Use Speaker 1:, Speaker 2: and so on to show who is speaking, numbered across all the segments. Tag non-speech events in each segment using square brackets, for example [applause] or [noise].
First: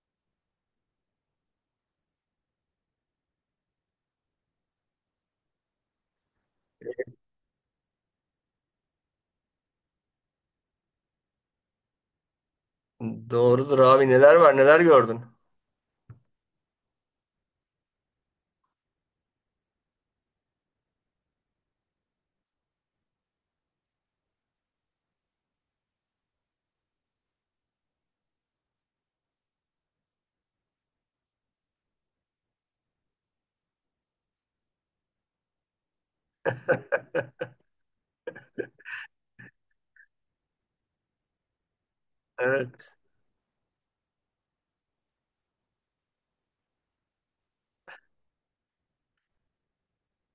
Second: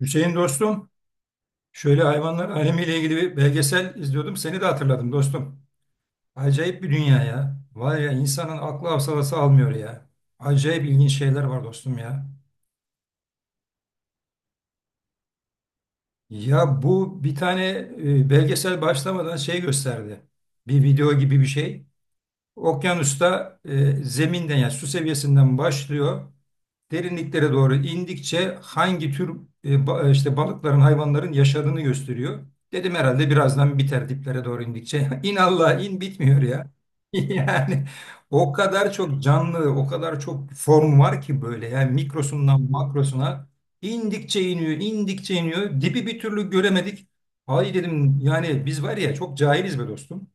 Speaker 1: Hüseyin dostum, şöyle hayvanlar alemiyle ilgili bir belgesel izliyordum. Seni de hatırladım dostum. Acayip bir dünya ya. Var ya insanın aklı hafsalası almıyor ya. Acayip ilginç şeyler var dostum ya.
Speaker 2: Doğrudur abi, neler var, neler gördün.
Speaker 1: Ya bu bir tane belgesel başlamadan şey gösterdi. Bir video gibi bir şey. Okyanusta zeminden yani su seviyesinden başlıyor. Derinliklere doğru indikçe hangi tür işte balıkların, hayvanların yaşadığını gösteriyor. Dedim herhalde birazdan biter diplere doğru indikçe. [laughs] İn Allah in bitmiyor ya. [laughs] Yani o kadar çok canlı, o kadar çok form var ki böyle yani mikrosundan
Speaker 2: Evet.
Speaker 1: makrosuna indikçe iniyor, indikçe iniyor. Dibi bir türlü göremedik. Ay dedim yani biz var ya çok cahiliz be dostum.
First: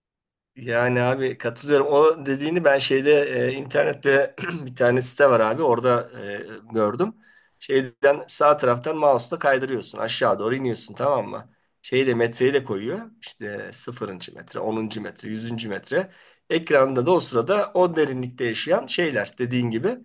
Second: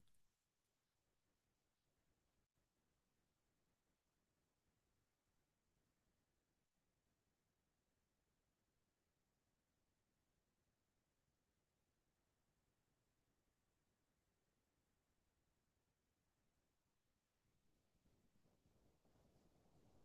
Speaker 2: Yani abi katılıyorum. O dediğini ben şeyde internette [clears throat] bir tane site var abi. Orada gördüm. Şeyden sağ taraftan mouse'la kaydırıyorsun. Aşağı doğru iniyorsun, tamam mı? Şeyi de metreyi de koyuyor. İşte 0. metre, 10. metre, 100. metre. Ekranda da o sırada o derinlikte yaşayan şeyler, dediğin gibi.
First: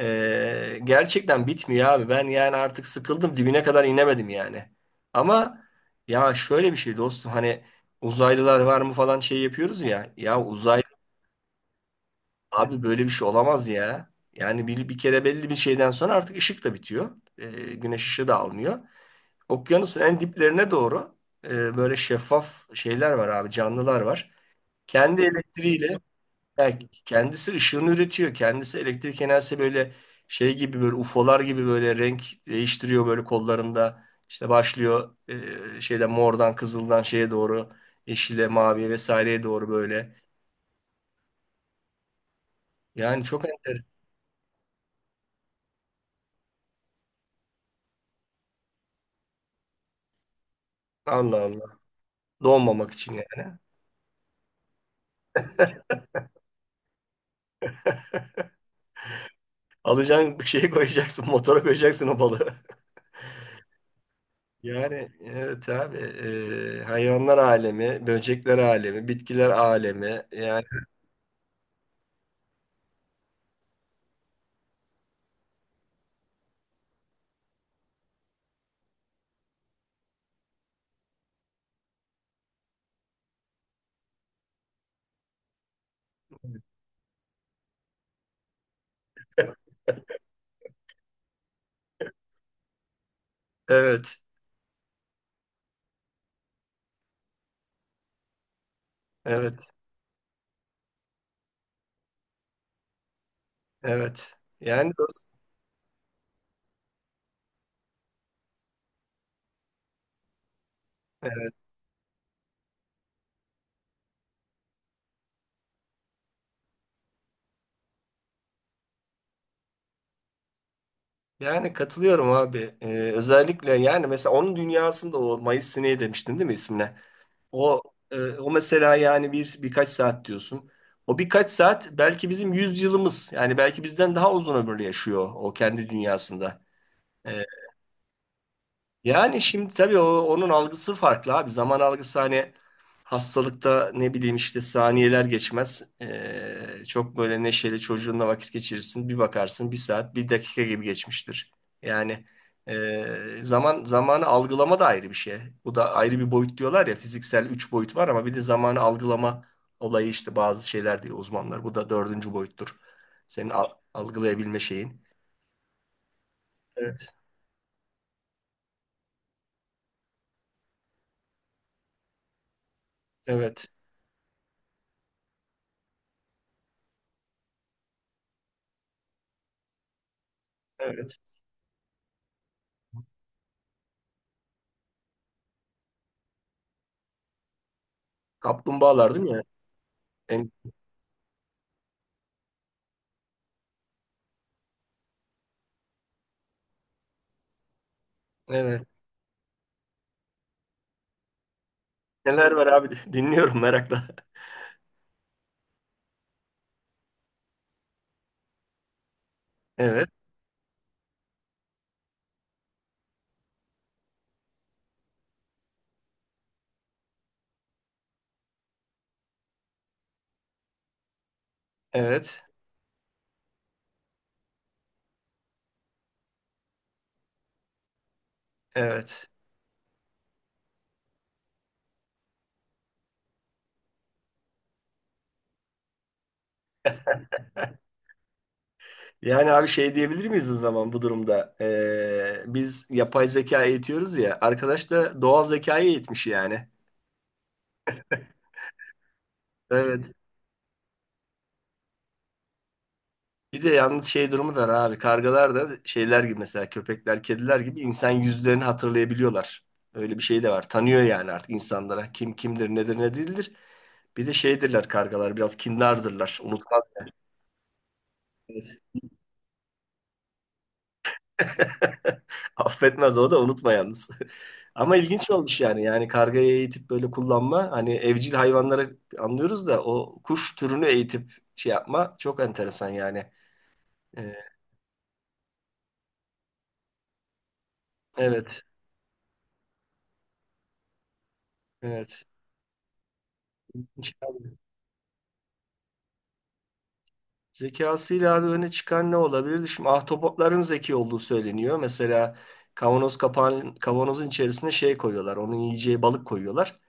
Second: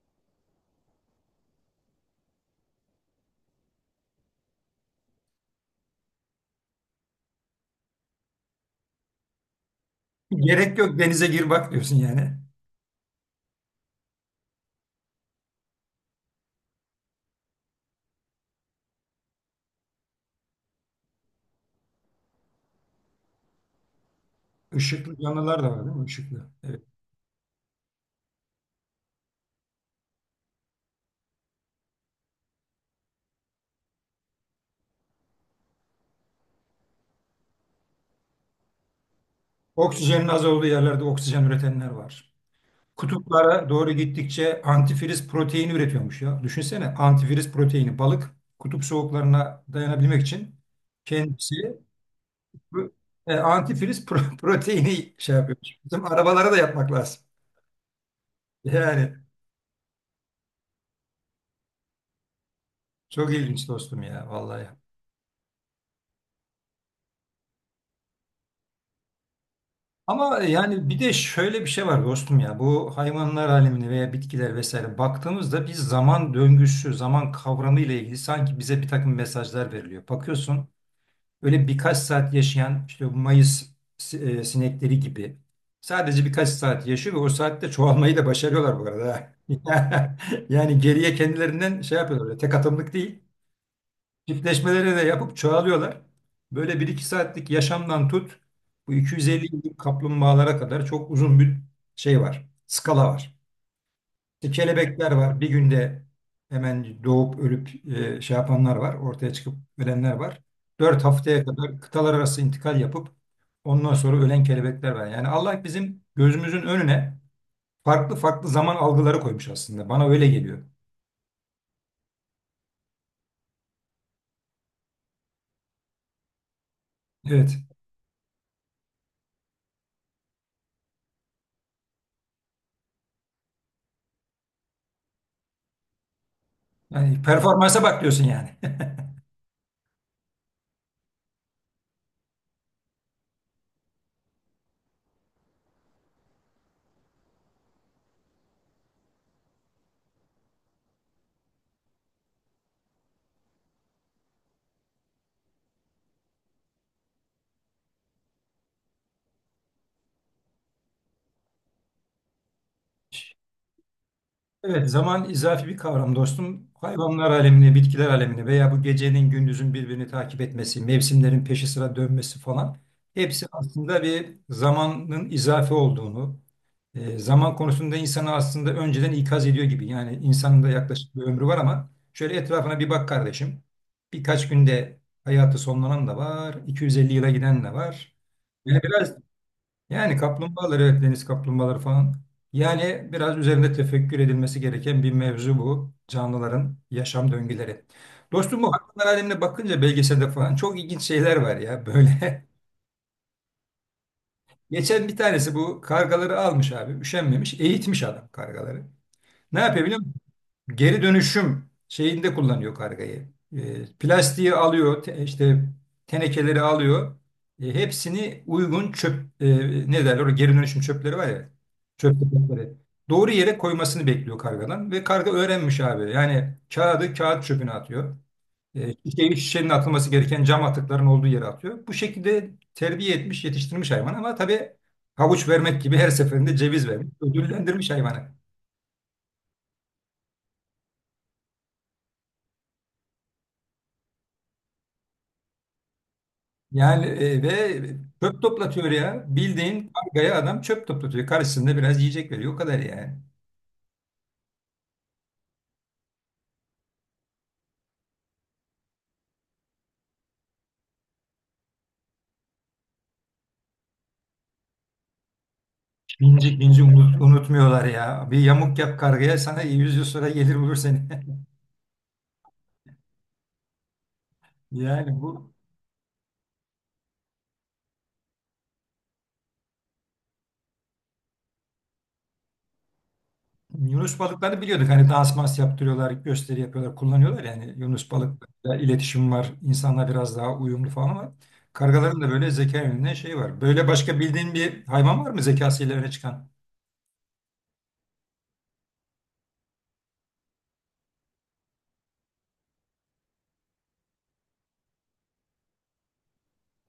Speaker 2: Gerçekten bitmiyor abi. Ben yani artık sıkıldım. Dibine kadar inemedim yani. Ama ya şöyle bir şey dostum, hani uzaylılar var mı falan şey yapıyoruz ya. Ya
Speaker 1: Gerek
Speaker 2: uzay
Speaker 1: yok denize gir bak diyorsun yani.
Speaker 2: abi, böyle bir şey olamaz ya. Yani bir kere belli bir şeyden sonra artık ışık da bitiyor. Güneş ışığı da almıyor. Okyanusun en diplerine doğru böyle şeffaf şeyler var abi, canlılar var.
Speaker 1: Işıklı
Speaker 2: Kendi
Speaker 1: canlılar da var değil
Speaker 2: elektriğiyle,
Speaker 1: mi? Işıklı. Evet.
Speaker 2: yani kendisi ışığını üretiyor. Kendisi elektrik enerjisi böyle şey gibi, böyle UFO'lar gibi böyle renk değiştiriyor böyle kollarında. İşte başlıyor şeyden, mordan, kızıldan şeye doğru, yeşile, maviye vesaireye doğru böyle.
Speaker 1: Oksijenin az olduğu yerlerde oksijen üretenler var.
Speaker 2: Yani çok
Speaker 1: Kutuplara
Speaker 2: enter.
Speaker 1: doğru gittikçe antifriz proteini üretiyormuş ya. Düşünsene antifriz proteini balık kutup soğuklarına dayanabilmek için
Speaker 2: Allah
Speaker 1: kendisi
Speaker 2: Allah.
Speaker 1: bu,
Speaker 2: Donmamak için yani.
Speaker 1: antifriz [laughs] proteini şey yapıyormuş. Bizim arabalara da yapmak lazım. Yani
Speaker 2: Alacaksın, bir şeye koyacaksın. Motora koyacaksın o balığı. [laughs]
Speaker 1: çok ilginç dostum ya vallahi.
Speaker 2: Yani evet abi. Hayvanlar alemi, böcekler alemi, bitkiler alemi.
Speaker 1: Ama
Speaker 2: Yani
Speaker 1: yani bir de şöyle bir şey var dostum ya bu hayvanlar alemine veya bitkiler vesaire baktığımızda biz zaman döngüsü, zaman kavramı ile ilgili sanki bize bir takım mesajlar veriliyor. Bakıyorsun öyle birkaç saat yaşayan işte bu Mayıs sinekleri gibi sadece birkaç saat yaşıyor ve o saatte çoğalmayı da başarıyorlar bu arada. Ha. [laughs] Yani geriye kendilerinden şey yapıyorlar öyle tek atımlık değil.
Speaker 2: evet.
Speaker 1: Çiftleşmeleri de yapıp çoğalıyorlar. Böyle bir iki saatlik yaşamdan tut bu 250
Speaker 2: Evet.
Speaker 1: yıllık kaplumbağalara kadar çok uzun bir şey var. Skala var.
Speaker 2: Evet.
Speaker 1: İşte
Speaker 2: Yani
Speaker 1: kelebekler var. Bir günde hemen doğup ölüp şey yapanlar var. Ortaya çıkıp ölenler var. 4 haftaya
Speaker 2: evet.
Speaker 1: kadar kıtalar arası intikal yapıp ondan sonra ölen kelebekler var. Yani Allah bizim gözümüzün önüne farklı farklı zaman algıları koymuş aslında. Bana öyle geliyor.
Speaker 2: Yani katılıyorum abi. Özellikle yani mesela onun dünyasında, o Mayıs sineği demiştin değil mi ismine?
Speaker 1: Evet.
Speaker 2: O o mesela yani birkaç saat diyorsun. O birkaç saat belki bizim yüz yılımız. Yani belki bizden daha uzun ömürlü yaşıyor o kendi dünyasında.
Speaker 1: Yani
Speaker 2: E,
Speaker 1: performansa bak diyorsun yani.
Speaker 2: yani şimdi tabii onun algısı farklı abi. Zaman algısı, hani hastalıkta ne bileyim işte saniyeler geçmez. Çok böyle neşeli çocuğunla vakit geçirirsin. Bir bakarsın bir saat bir dakika gibi geçmiştir. Yani zamanı algılama da ayrı bir şey. Bu da ayrı bir boyut diyorlar ya. Fiziksel üç boyut var ama bir de zamanı algılama olayı, işte bazı şeyler diyor uzmanlar. Bu da dördüncü boyuttur.
Speaker 1: [laughs]
Speaker 2: Senin algılayabilme
Speaker 1: Evet,
Speaker 2: şeyin.
Speaker 1: zaman izafi bir kavram dostum.
Speaker 2: Evet.
Speaker 1: Hayvanlar alemine, bitkiler alemine veya bu gecenin gündüzün birbirini takip etmesi, mevsimlerin peşi sıra dönmesi falan hepsi
Speaker 2: Evet.
Speaker 1: aslında bir zamanın izafi olduğunu, zaman konusunda insanı aslında önceden ikaz ediyor gibi. Yani insanın da yaklaşık
Speaker 2: Evet.
Speaker 1: bir ömrü var ama şöyle etrafına bir bak kardeşim. Birkaç günde hayatı sonlanan da var, 250 yıla giden de var. Yani
Speaker 2: Kaplumbağalar
Speaker 1: biraz
Speaker 2: değil mi ya?
Speaker 1: yani
Speaker 2: En
Speaker 1: kaplumbağalar evet deniz kaplumbağaları falan. Yani biraz üzerinde tefekkür edilmesi gereken bir mevzu bu. Canlıların yaşam döngüleri. Dostum bu
Speaker 2: Evet.
Speaker 1: hayvanlar alemine bakınca belgeselde falan çok ilginç şeyler var ya böyle.
Speaker 2: Neler var abi? [laughs] Dinliyorum merakla.
Speaker 1: [laughs] Geçen bir tanesi bu kargaları almış abi üşenmemiş eğitmiş adam kargaları. Ne yapıyor biliyor
Speaker 2: Evet.
Speaker 1: musun? Geri dönüşüm şeyinde kullanıyor kargayı. Plastiği alıyor, işte tenekeleri alıyor. Hepsini uygun çöp, ne derler o geri dönüşüm çöpleri var ya. Çöp
Speaker 2: Evet.
Speaker 1: kutuları. Doğru yere koymasını bekliyor kargadan ve karga öğrenmiş abi. Yani kağıdı kağıt çöpüne atıyor.
Speaker 2: Evet.
Speaker 1: Şişeyi şişenin atılması gereken cam atıkların olduğu yere atıyor. Bu şekilde terbiye etmiş, yetiştirmiş hayvan ama tabii havuç vermek gibi her seferinde ceviz vermiş, ödüllendirmiş hayvanı.
Speaker 2: Yani abi, şey diyebilir miyiz o zaman bu durumda? Biz yapay zeka eğitiyoruz ya. Arkadaş da doğal zekayı eğitmiş yani.
Speaker 1: Yani ve çöp toplatıyor ya. Bildiğin
Speaker 2: Evet.
Speaker 1: kargaya adam çöp toplatıyor. Karşısında biraz yiyecek veriyor. O kadar yani.
Speaker 2: Bir de yalnız şey durumu da var abi. Kargalar da şeyler gibi, mesela köpekler, kediler gibi, insan yüzlerini hatırlayabiliyorlar. Öyle bir şey de var. Tanıyor yani artık insanlara. Kim kimdir, nedir, ne değildir. Bir de şeydirler kargalar. Biraz kindardırlar.
Speaker 1: Binci binci
Speaker 2: Unutmaz
Speaker 1: unutmuyorlar ya. Bir
Speaker 2: yani.
Speaker 1: yamuk yap kargaya sana 100 yıl sonra gelir bulur seni. [laughs]
Speaker 2: [laughs] Affetmez o da, unutma yalnız. [laughs] Ama
Speaker 1: Yani
Speaker 2: ilginç
Speaker 1: bu
Speaker 2: olmuş yani. Yani kargayı eğitip böyle kullanma. Hani evcil hayvanlara anlıyoruz da o kuş türünü eğitip şey yapma çok enteresan yani.
Speaker 1: Yunus
Speaker 2: Ee,
Speaker 1: balıklarını biliyorduk. Hani dans mans yaptırıyorlar, gösteri yapıyorlar, kullanıyorlar. Yani Yunus
Speaker 2: evet.
Speaker 1: balıklarıyla iletişim var. İnsanla biraz daha uyumlu falan ama kargaların
Speaker 2: Evet.
Speaker 1: da böyle zeka yönünden şey var. Böyle başka bildiğin bir hayvan var mı zekasıyla öne çıkan?
Speaker 2: Zekasıyla abi öne çıkan ne olabilir? Şimdi ahtapotların zeki olduğu söyleniyor. Mesela kavanozun içerisine şey koyuyorlar. Onun yiyeceği balık koyuyorlar.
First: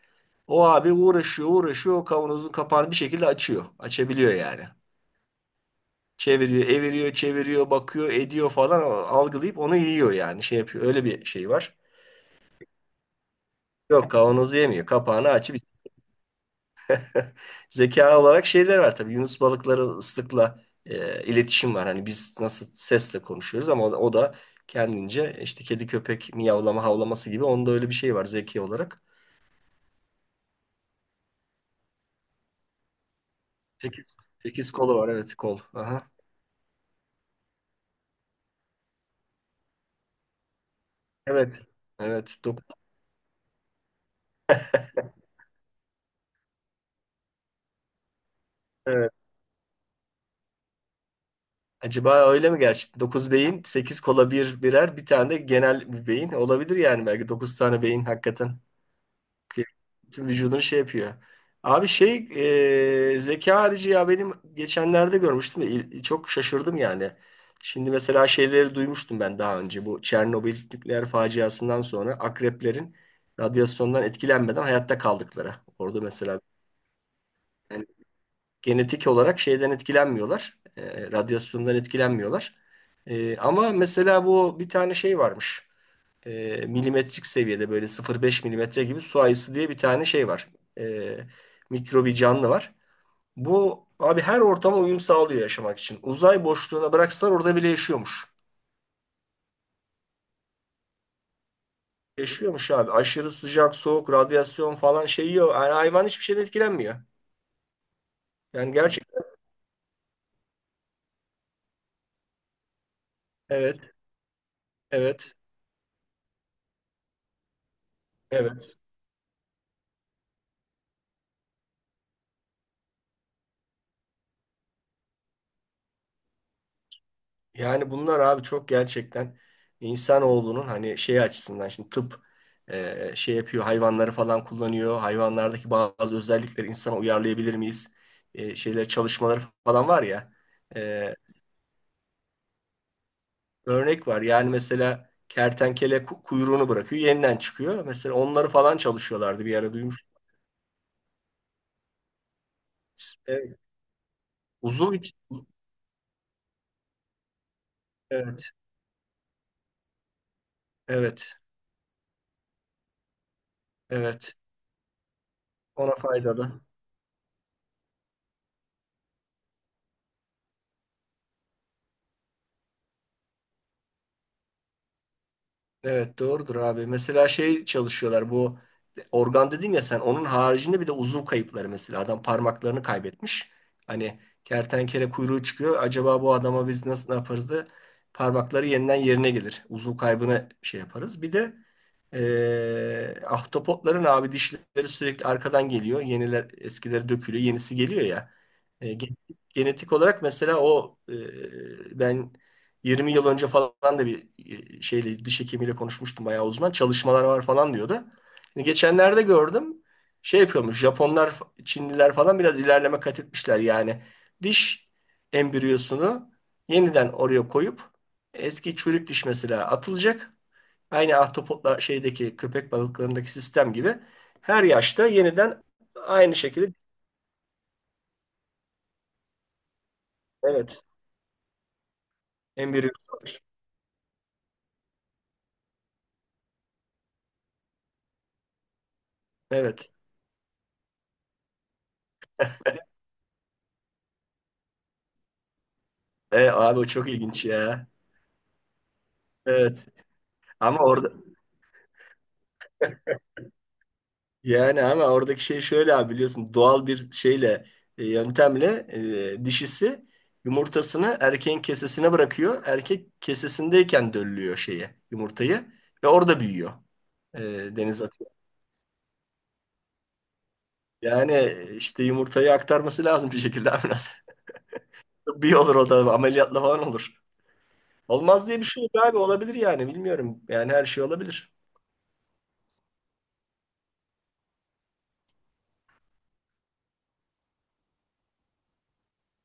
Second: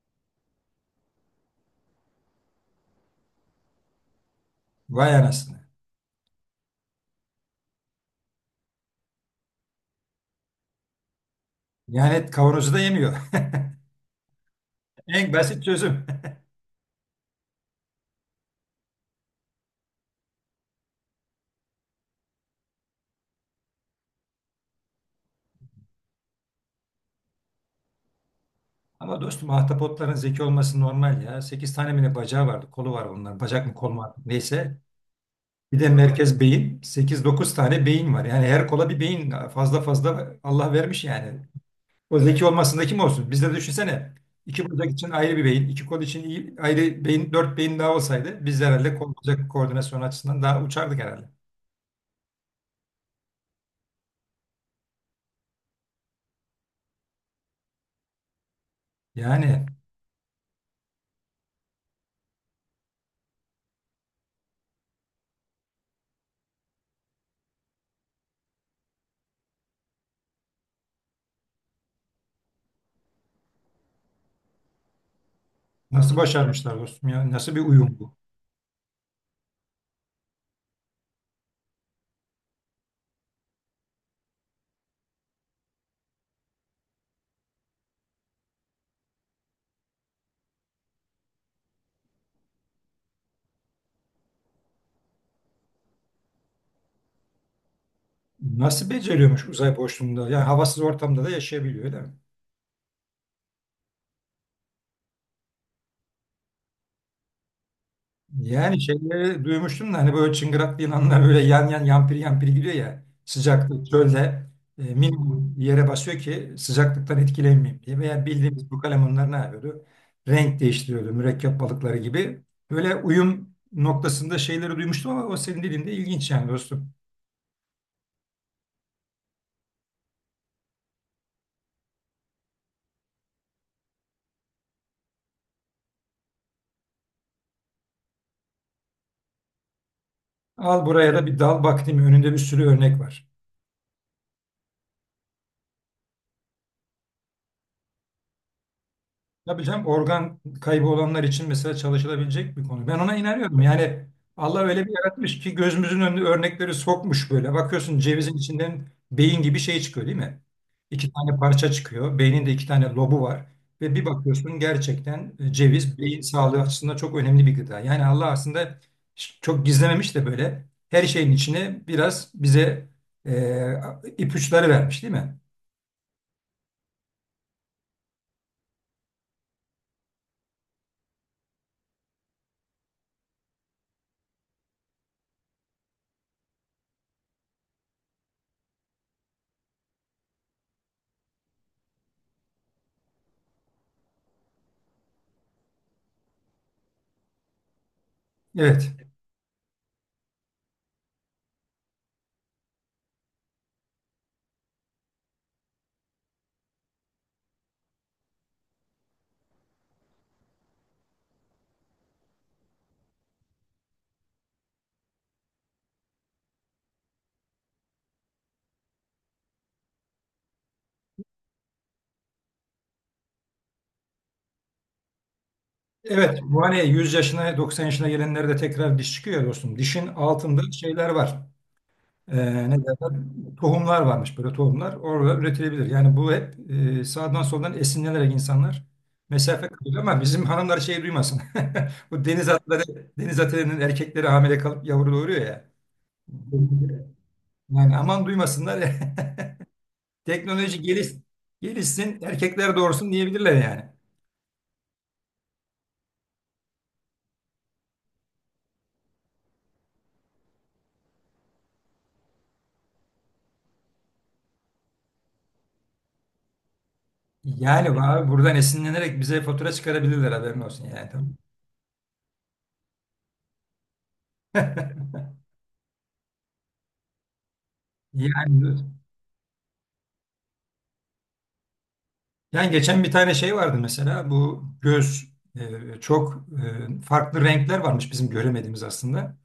Speaker 2: O abi uğraşıyor uğraşıyor, o kavanozun kapağını bir şekilde açıyor. Açabiliyor yani.
Speaker 1: Vay anasını.
Speaker 2: Çeviriyor, eviriyor, çeviriyor, bakıyor, ediyor falan, algılayıp onu yiyor yani. Şey yapıyor. Öyle bir şey var.
Speaker 1: Yani kavanozu da yemiyor.
Speaker 2: Yok, kavanozu yemiyor.
Speaker 1: [laughs]
Speaker 2: Kapağını
Speaker 1: En
Speaker 2: açıp
Speaker 1: basit çözüm.
Speaker 2: [laughs] zeka olarak şeyler var tabii. Yunus balıkları ıslıkla iletişim var. Hani biz nasıl sesle konuşuyoruz ama o da kendince, işte kedi köpek miyavlama havlaması gibi, onda öyle bir şey var zeki olarak.
Speaker 1: Ama dostum ahtapotların zeki olması normal ya. 8 tane mi ne bacağı vardı? Kolu var bunların. Bacak mı kol mu
Speaker 2: Sekiz,
Speaker 1: artık
Speaker 2: sekiz
Speaker 1: neyse.
Speaker 2: kolu var evet, kol.
Speaker 1: Bir de
Speaker 2: Aha.
Speaker 1: merkez beyin. Sekiz dokuz tane beyin var. Yani her kola bir beyin fazla fazla Allah vermiş yani.
Speaker 2: Evet.
Speaker 1: O
Speaker 2: Evet.
Speaker 1: zeki
Speaker 2: Dokuz.
Speaker 1: olmasında kim olsun? Bizde de düşünsene. İki bacak için ayrı bir beyin, iki kol için ayrı beyin, dört beyin daha olsaydı biz de herhalde kol bacak koordinasyonu açısından daha uçardık herhalde.
Speaker 2: Acaba öyle mi gerçekten? 9 beyin, 8 kola birer, bir tane de genel bir beyin. Olabilir yani, belki 9 tane beyin hakikaten. Ki
Speaker 1: Yani
Speaker 2: tüm vücudunu şey yapıyor. Abi şey, zeka harici ya, benim geçenlerde görmüştüm. Çok şaşırdım yani. Şimdi mesela şeyleri duymuştum ben daha önce. Bu Çernobil nükleer faciasından sonra akreplerin radyasyondan etkilenmeden hayatta kaldıkları. Orada
Speaker 1: nasıl
Speaker 2: mesela
Speaker 1: başarmışlar dostum ya? Nasıl bir uyum bu?
Speaker 2: genetik olarak şeyden etkilenmiyorlar. Radyasyondan etkilenmiyorlar. Ama mesela bu bir tane şey varmış. Milimetrik seviyede, böyle 0,5 milimetre gibi, su ayısı diye bir tane şey var. E, mikrobi canlı var. Bu abi her ortama uyum sağlıyor yaşamak için. Uzay boşluğuna bıraksalar orada bile yaşıyormuş.
Speaker 1: Nasıl beceriyormuş uzay boşluğunda? Yani havasız ortamda da yaşayabiliyor öyle mi?
Speaker 2: Yaşıyormuş abi. Aşırı sıcak, soğuk, radyasyon falan, şey yok. Yani hayvan hiçbir şeyden etkilenmiyor. Yani
Speaker 1: Yani
Speaker 2: gerçekten.
Speaker 1: şeyleri duymuştum da hani böyle çıngıraklı yılanlar böyle yan yan yampiri yampiri gidiyor ya sıcaklık
Speaker 2: Evet,
Speaker 1: çölde
Speaker 2: evet,
Speaker 1: minimum bir yere basıyor ki sıcaklıktan etkilenmeyeyim diye veya bildiğimiz
Speaker 2: evet.
Speaker 1: bu kalemunlar ne yapıyordu? Renk değiştiriyordu mürekkep balıkları gibi. Böyle uyum noktasında şeyleri duymuştum ama o senin dediğin de ilginç yani dostum.
Speaker 2: Yani bunlar abi çok gerçekten, insanoğlunun hani şey açısından, şimdi tıp şey yapıyor, hayvanları falan kullanıyor. Hayvanlardaki bazı özellikleri insana uyarlayabilir miyiz? Şeyler çalışmaları falan var ya.
Speaker 1: Al buraya
Speaker 2: E,
Speaker 1: da bir dal bak değil mi? Önünde bir sürü örnek var.
Speaker 2: örnek var yani, mesela kertenkele kuyruğunu bırakıyor, yeniden çıkıyor. Mesela onları falan çalışıyorlardı bir
Speaker 1: Tabii
Speaker 2: ara,
Speaker 1: canım
Speaker 2: duymuş.
Speaker 1: organ kaybı olanlar için mesela çalışılabilecek bir konu. Ben ona
Speaker 2: Evet.
Speaker 1: inanıyorum. Yani Allah öyle bir
Speaker 2: Uzuv için.
Speaker 1: yaratmış ki gözümüzün önüne örnekleri sokmuş böyle. Bakıyorsun cevizin
Speaker 2: Evet,
Speaker 1: içinden beyin gibi şey çıkıyor değil mi? İki tane
Speaker 2: evet,
Speaker 1: parça çıkıyor. Beynin de iki tane lobu var. Ve bir
Speaker 2: evet.
Speaker 1: bakıyorsun gerçekten
Speaker 2: Ona
Speaker 1: ceviz beyin sağlığı
Speaker 2: faydalı.
Speaker 1: açısından çok önemli bir gıda. Yani Allah aslında çok gizlememiş de böyle her şeyin içine biraz bize e, ipuçları vermiş değil mi?
Speaker 2: Evet, doğrudur abi. Mesela şey çalışıyorlar, bu organ dedin ya sen, onun haricinde bir de uzuv kayıpları, mesela adam parmaklarını kaybetmiş. Hani kertenkele kuyruğu çıkıyor. Acaba bu adama biz nasıl, ne yaparız da parmakları yeniden yerine gelir. Uzuv kaybına şey yaparız. Bir de ahtapotların abi dişleri sürekli arkadan geliyor. Yeniler, eskileri dökülüyor, yenisi geliyor ya. E,
Speaker 1: Evet.
Speaker 2: gen- genetik olarak mesela, o ben 20 yıl önce falan da bir şeyle, diş hekimiyle konuşmuştum, bayağı uzman. Çalışmalar var falan diyordu. Şimdi geçenlerde gördüm, şey yapıyormuş, Japonlar, Çinliler falan biraz ilerleme kat etmişler yani. Diş embriyosunu yeniden oraya koyup eski çürük diş mesela atılacak. Aynı ahtapotla şeydeki, köpek balıklarındaki sistem gibi, her yaşta yeniden aynı
Speaker 1: Evet, bu
Speaker 2: şekilde,
Speaker 1: hani 100 yaşına 90 yaşına gelenlerde tekrar diş çıkıyor ya dostum. Dişin altında
Speaker 2: evet,
Speaker 1: şeyler var. Ne
Speaker 2: embriyo.
Speaker 1: derler? Tohumlar varmış böyle tohumlar. Orada üretilebilir. Yani bu hep sağdan soldan esinlenerek insanlar mesafe
Speaker 2: Evet.
Speaker 1: kalıyor ama bizim hanımlar şey duymasın. [laughs] Bu deniz atları, deniz atlarının erkekleri hamile kalıp yavru doğuruyor ya.
Speaker 2: Abi o çok ilginç ya.
Speaker 1: Yani aman duymasınlar.
Speaker 2: Evet.
Speaker 1: [laughs]
Speaker 2: Ama
Speaker 1: Teknoloji geliş,
Speaker 2: orada
Speaker 1: gelişsin, erkekler doğursun diyebilirler yani.
Speaker 2: Yani ama oradaki şey şöyle abi, biliyorsun, doğal bir şeyle, yöntemle, dişisi yumurtasını erkeğin kesesine bırakıyor. Erkek kesesindeyken döllüyor şeye, yumurtayı ve orada büyüyor. E,
Speaker 1: Yani
Speaker 2: deniz
Speaker 1: abi
Speaker 2: atıyor.
Speaker 1: buradan esinlenerek bize fatura çıkarabilirler haberin olsun yani.
Speaker 2: Yani işte yumurtayı aktarması lazım bir şekilde abi, biraz. [laughs] Tıbbi olur o da, ameliyatla falan olur. Olmaz diye bir
Speaker 1: Yani,
Speaker 2: şey yok abi, olabilir yani, bilmiyorum. Yani her şey olabilir.
Speaker 1: yani geçen bir tane şey vardı mesela bu göz çok farklı renkler varmış bizim göremediğimiz aslında.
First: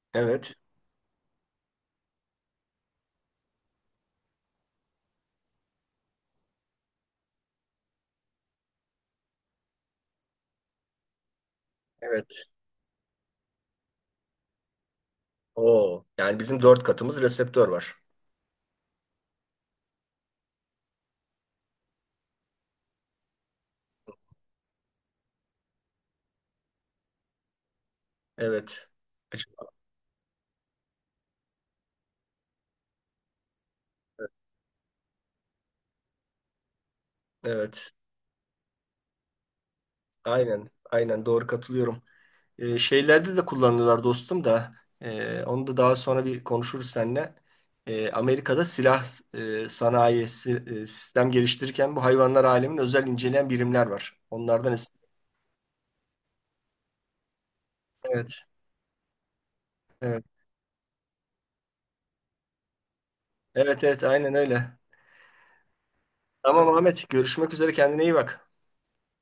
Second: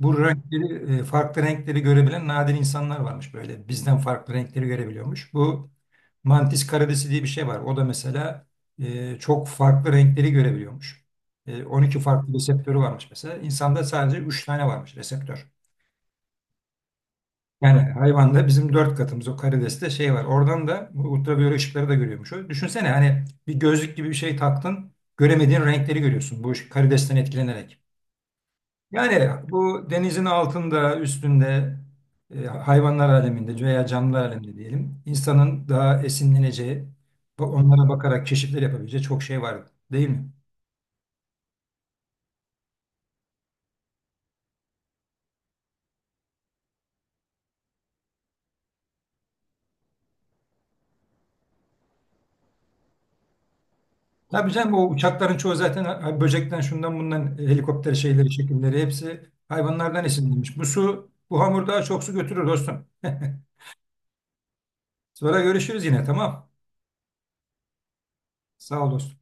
Speaker 1: Bu
Speaker 2: Evet.
Speaker 1: renkleri farklı renkleri görebilen nadir insanlar varmış böyle bizden farklı renkleri görebiliyormuş. Bu mantis karidesi diye bir şey var. O da mesela çok farklı renkleri görebiliyormuş. 12 farklı
Speaker 2: Evet.
Speaker 1: reseptörü varmış mesela. İnsanda sadece 3 tane varmış reseptör.
Speaker 2: Oo. Yani bizim dört katımız reseptör
Speaker 1: Yani
Speaker 2: var.
Speaker 1: hayvanda bizim dört katımız o karideste şey var. Oradan da bu ultraviyole ışıkları da görüyormuş. O. Düşünsene hani bir gözlük gibi bir şey taktın. Göremediğin renkleri görüyorsun bu karidesten etkilenerek.
Speaker 2: Evet.
Speaker 1: Yani bu denizin altında, üstünde, hayvanlar aleminde veya canlılar aleminde diyelim. İnsanın daha esinleneceği, onlara
Speaker 2: Evet.
Speaker 1: bakarak keşifler yapabileceği çok şey var değil mi?
Speaker 2: Aynen, aynen, doğru, katılıyorum. Şeylerde de kullanıyorlar dostum da onu da daha sonra bir konuşuruz seninle. Amerika'da silah sanayi sistem geliştirirken, bu hayvanlar alemin özel inceleyen birimler var.
Speaker 1: Tabii
Speaker 2: Onlardan
Speaker 1: canım o uçakların çoğu zaten böcekten şundan bundan helikopter şeyleri
Speaker 2: evet,
Speaker 1: şekilleri hepsi hayvanlardan
Speaker 2: evet,
Speaker 1: esinlenmiş. Bu su bu hamur daha çok su götürür dostum. [laughs]
Speaker 2: evet, evet, aynen öyle.
Speaker 1: Sonra görüşürüz yine tamam.
Speaker 2: Tamam Ahmet, görüşmek üzere, kendine iyi bak.
Speaker 1: Sağ ol dostum.